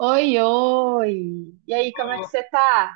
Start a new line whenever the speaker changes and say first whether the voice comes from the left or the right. right: Oi, oi! E aí, como é que você tá?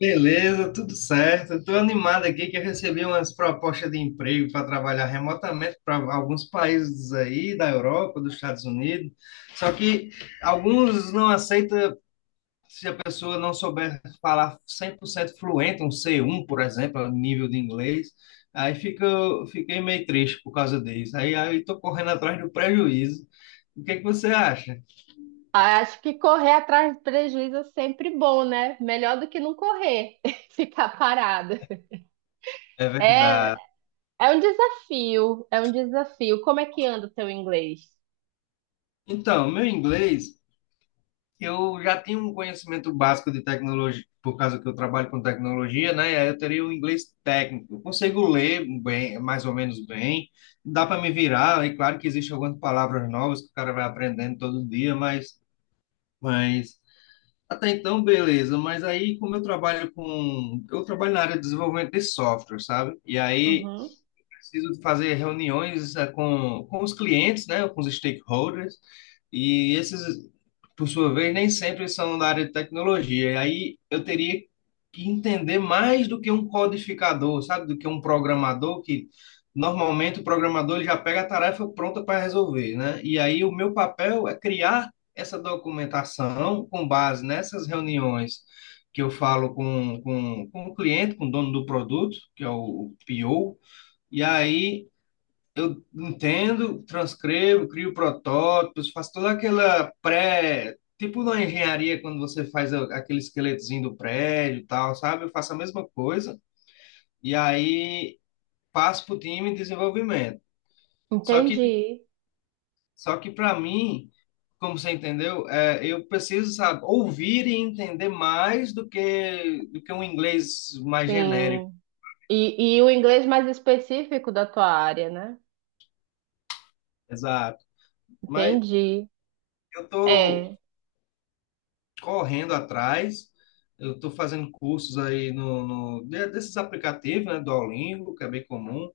left: Beleza, tudo certo. Estou animado aqui que eu recebi umas propostas de emprego para trabalhar remotamente para alguns países aí da Europa, dos Estados Unidos. Só que alguns não aceitam se a pessoa não souber falar 100% fluente, um C1, por exemplo, nível de inglês. Aí fica, fiquei meio triste por causa disso. Aí estou correndo atrás do prejuízo. O que é que você acha?
right: Ah, acho que correr atrás de prejuízo é sempre bom, né? Melhor do que não correr, ficar parado.
left: É
right: É,
left: verdade.
right: é um desafio, é um desafio. Como é que anda o teu inglês?
left: Então, meu inglês eu já tenho um conhecimento básico de tecnologia, por causa que eu trabalho com tecnologia, né? E aí eu teria o inglês técnico. Eu consigo ler bem, mais ou menos bem, dá para me virar. E claro que existem algumas palavras novas que o cara vai aprendendo todo dia, mas até então, beleza. Mas aí, como eu trabalho com. eu trabalho na área de desenvolvimento de software, sabe? E aí
right: Uhum.
left: preciso fazer reuniões com os clientes, né, com os stakeholders, e esses, por sua vez, nem sempre são da área de tecnologia. E aí eu teria que entender mais do que um codificador, sabe, do que um programador que normalmente o programador ele já pega a tarefa pronta para resolver, né? E aí o meu papel é criar essa documentação com base nessas reuniões que eu falo com o cliente, com o dono do produto, que é o PO, e aí eu entendo, transcrevo, crio protótipos, faço toda aquela pré, tipo na engenharia, quando você faz aquele esqueletozinho do prédio e tal, sabe? Eu faço a mesma coisa e aí passo para o time de desenvolvimento. Só que,
right: Entendi,
left: só que para mim, como você entendeu, eu preciso, sabe, ouvir e entender mais do que um inglês mais genérico.
right: sim. E o inglês mais específico da tua área, né?
left: Exato. Mas
right: Entendi.
left: eu tô
right: É.
left: correndo atrás. Eu estou fazendo cursos aí desses aplicativos, né, do Duolingo, que é bem comum,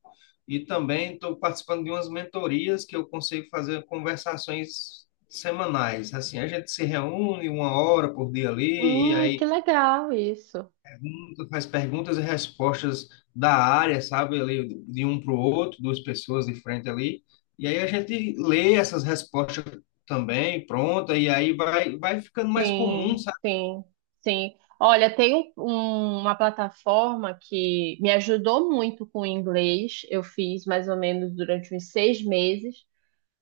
left: e também estou participando de umas mentorias que eu consigo fazer conversações semanais. Assim, a gente se reúne uma hora por dia ali, e aí
right: Que legal isso.
left: faz perguntas e respostas da área, sabe, ali, de um para o outro, duas pessoas de frente ali, e aí a gente lê essas respostas também, pronta, e aí vai, vai ficando mais comum.
right: Sim, sim, sim. Olha, tem uma plataforma que me ajudou muito com o inglês. Eu fiz mais ou menos durante uns 6 meses.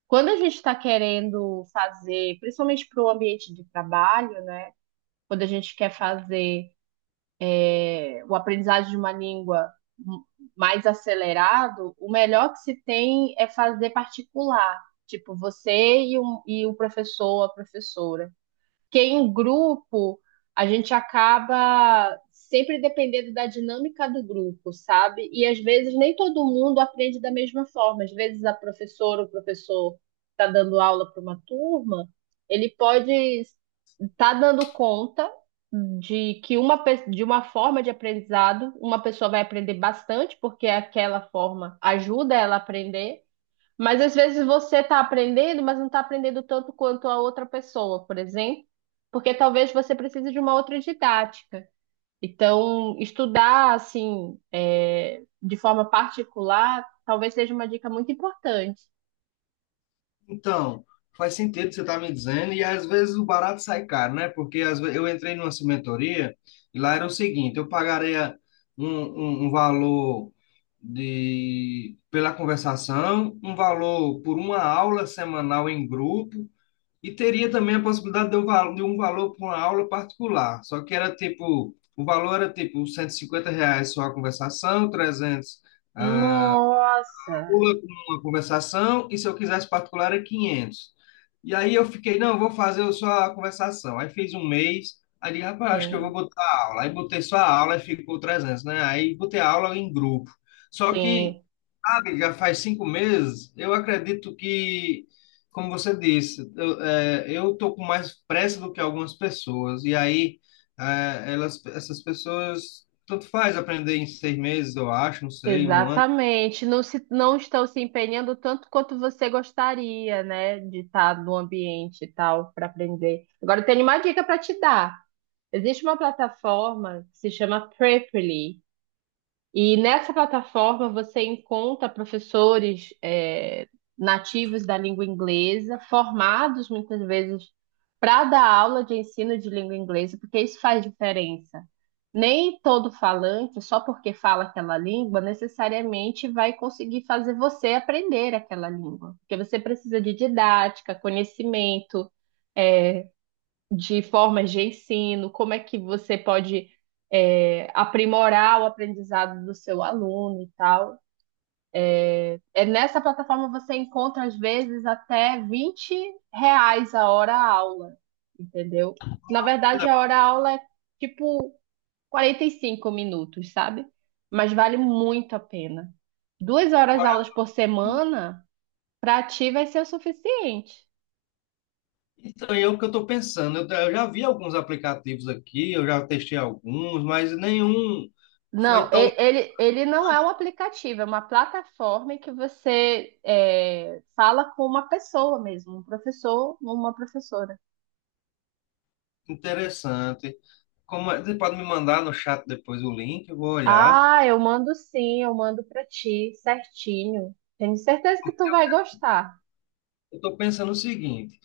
right: Quando a gente está querendo fazer, principalmente para o ambiente de trabalho, né? Quando a gente quer fazer o aprendizado de uma língua m- mais acelerado, o melhor que se tem é fazer particular. Tipo, você e o professor, a professora. Porque em grupo, a gente acaba sempre dependendo da dinâmica do grupo, sabe? E às vezes nem todo mundo aprende da mesma forma. Às vezes a professora ou o professor está dando aula para uma turma, ele pode estar dando conta de que de uma forma de aprendizado, uma pessoa vai aprender bastante, porque aquela forma ajuda ela a aprender, mas às vezes você está aprendendo, mas não está aprendendo tanto quanto a outra pessoa, por exemplo, porque talvez você precise de uma outra didática. Então, estudar assim, de forma particular, talvez seja uma dica muito importante.
left: Então, faz sentido o que você está me dizendo, e às vezes o barato sai caro, né? Porque às vezes, eu entrei numa cimentoria e lá era o seguinte: eu pagaria um valor pela conversação, um valor por uma aula semanal em grupo, e teria também a possibilidade de um valor por uma aula particular. Só que era tipo: o valor era tipo R$ 150 reais só a conversação, 300
right: Nossa,
left: pula com uma conversação, e se eu quisesse particular é 500. E aí eu fiquei, não, eu vou fazer só a conversação. Aí fiz um mês, aí digo, rapaz, acho que eu vou
right: sim,
left: botar a aula. Aí botei só a aula e ficou 300, né? Aí botei a aula em grupo. Só que,
right: sim,
left: sabe, já faz 5 meses, eu acredito que, como você disse, eu, eu tô com mais pressa do que algumas pessoas. E aí, essas pessoas, tanto faz aprender em 6 meses, eu acho, não sei, um ano.
right: exatamente. Não estão se empenhando tanto quanto você gostaria, né, de estar no ambiente e tal para aprender. Agora, eu tenho uma dica para te dar. Existe uma plataforma que se chama Preply, e nessa plataforma você encontra professores nativos da língua inglesa, formados muitas vezes para dar aula de ensino de língua inglesa, porque isso faz diferença. Nem todo falante, só porque fala aquela língua, necessariamente vai conseguir fazer você aprender aquela língua, porque você precisa de didática, conhecimento. é, de formas de ensino, como é que você pode aprimorar o aprendizado do seu aluno e tal. É, nessa plataforma você encontra, às vezes, até R$ 20 a hora-aula, entendeu? Na verdade, a hora-aula é tipo 45 minutos, sabe? Mas vale muito a pena. 2 horas aulas por semana, para ti vai ser o suficiente.
left: Então, é o que eu estou pensando. Eu já vi alguns aplicativos aqui, eu já testei alguns, mas nenhum
right: Não,
left: foi tão
right: ele não é um aplicativo, é uma plataforma em que você fala com uma pessoa mesmo, um professor, uma professora.
left: interessante. Como, você pode me mandar no chat depois o link, eu vou olhar.
right: Ah, eu mando sim, eu mando pra ti, certinho. Tenho certeza que tu vai gostar.
left: Eu estou pensando o seguinte.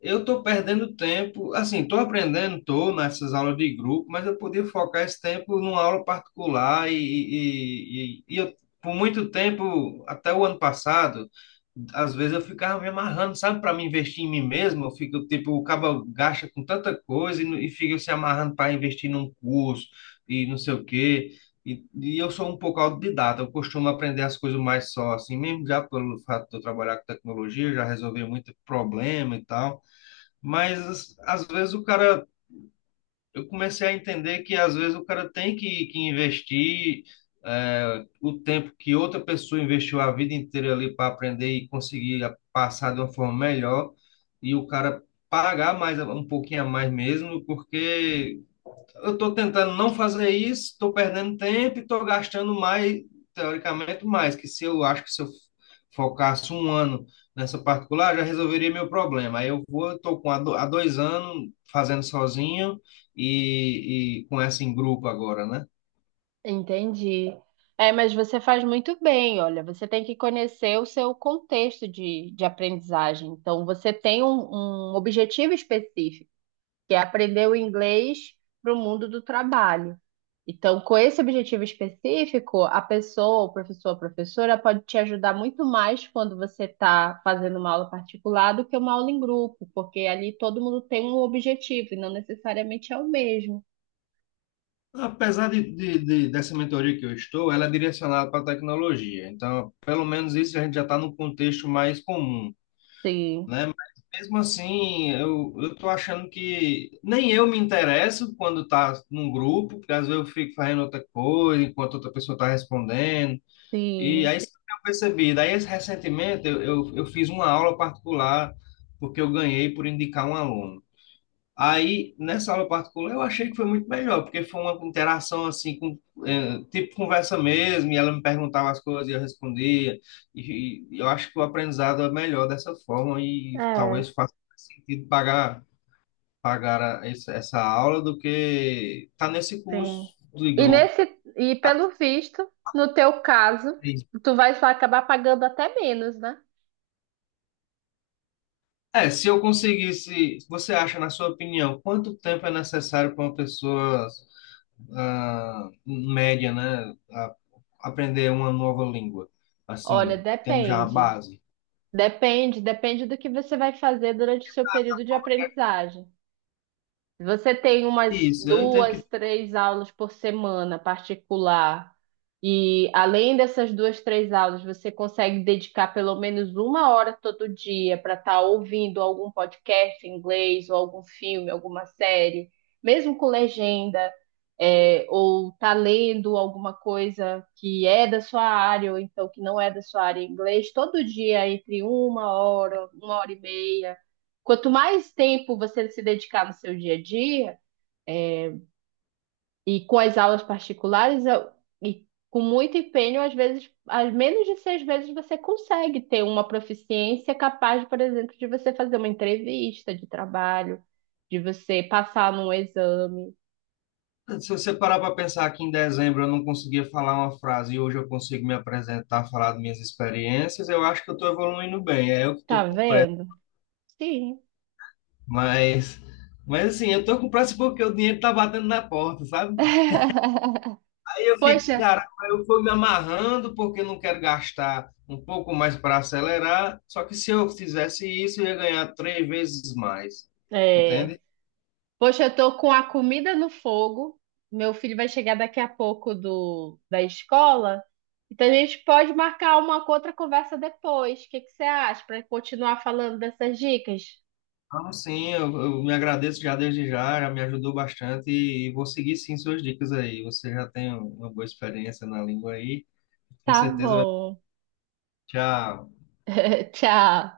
left: Eu estou perdendo tempo, assim, estou aprendendo, estou nessas aulas de grupo, mas eu podia focar esse tempo numa aula particular e eu, por muito tempo, até o ano passado, às vezes eu ficava me amarrando, sabe, para me investir em mim mesmo, eu fico, tipo, o cabo gasta com tanta coisa e, e fica se amarrando para investir num curso e não sei o quê. E eu sou um pouco autodidata, eu costumo aprender as coisas mais só, assim, mesmo já pelo fato de eu trabalhar com tecnologia, já resolvi muito problema e tal. Mas às vezes o cara, eu comecei a entender que às vezes o cara tem que investir o tempo que outra pessoa investiu a vida inteira ali para aprender e conseguir passar de uma forma melhor, e o cara pagar mais um pouquinho a mais mesmo, porque eu estou tentando não fazer isso, estou perdendo tempo e estou gastando mais, teoricamente, mais. Que se eu acho que se eu focasse um ano nessa particular, já resolveria meu problema. Aí eu vou, estou com há do- há 2 anos fazendo sozinho, e com essa em grupo agora, né?
right: Entendi. É, mas você faz muito bem, olha, você tem que conhecer o seu contexto de aprendizagem. Então, você tem um objetivo específico, que é aprender o inglês para o mundo do trabalho. Então, com esse objetivo específico, a pessoa, o professor, a professora pode te ajudar muito mais quando você está fazendo uma aula particular do que uma aula em grupo, porque ali todo mundo tem um objetivo e não necessariamente é o mesmo.
left: Apesar dessa mentoria que eu estou, ela é direcionada para a tecnologia. Então, pelo menos isso a gente já está no contexto mais comum,
right: Sim,
left: né? Mas mesmo assim, eu tô achando que nem eu me interesso quando tá num grupo, porque às vezes eu fico fazendo outra coisa enquanto outra pessoa tá respondendo. E
right: sim,
left: aí isso que eu percebi. Daí recentemente eu fiz uma aula particular porque eu ganhei por indicar um aluno. Aí, nessa aula particular, eu achei que foi muito melhor, porque foi uma interação assim, tipo conversa mesmo, e ela me perguntava as coisas e eu respondia. E eu acho que o aprendizado é melhor dessa forma, e talvez
right: é,
left: faça mais sentido pagar, essa aula do que estar nesse
right: sim.
left: curso de
right: E
left: grupo.
right: nesse, e pelo visto, no teu caso, tu vai só acabar pagando até menos, né?
left: É, se eu conseguisse, você acha, na sua opinião, quanto tempo é necessário para uma pessoa média, né? Aprender uma nova língua,
right: Olha,
left: assim, tendo já a
right: depende.
left: base.
right: Depende, depende do que você vai fazer durante o seu período de aprendizagem. Você tem umas
left: Isso, eu entendo
right: duas,
left: que
right: três aulas por semana particular. E além dessas duas, três aulas, você consegue dedicar pelo menos 1 hora todo dia para estar ouvindo algum podcast em inglês, ou algum filme, alguma série, mesmo com legenda, ou tá lendo alguma coisa que é da sua área, ou então que não é da sua área em inglês, todo dia entre 1 hora, 1 hora e meia. Quanto mais tempo você se dedicar no seu dia a dia, e com as aulas particulares, e com muito empenho, às vezes, às menos de 6 meses, você consegue ter uma proficiência capaz, por exemplo, de você fazer uma entrevista de trabalho, de você passar num exame.
left: se você parar para pensar que em dezembro eu não conseguia falar uma frase e hoje eu consigo me apresentar, falar das minhas experiências, eu acho que eu estou evoluindo bem. É eu que
right: Tá
left: estou com pressa,
right: vendo? Sim.
left: mas, mas, assim, eu estou com pressa porque o dinheiro está batendo na porta, sabe? Aí eu fico,
right: Poxa,
left: cara, eu fui me amarrando porque eu não quero gastar um pouco mais para acelerar. Só que se eu fizesse isso, eu ia ganhar três vezes mais.
right: é.
left: Entende?
right: Poxa, eu tô com a comida no fogo. Meu filho vai chegar daqui a pouco da escola. Então a gente pode marcar uma outra conversa depois. O que que você acha? Para continuar falando dessas dicas?
left: Então, sim, eu me agradeço já desde já, já me ajudou bastante e vou seguir sim suas dicas aí. Você já tem uma boa experiência na língua aí, com
right: Tá
left: certeza vai
right: bom.
left: já
right: Tchau.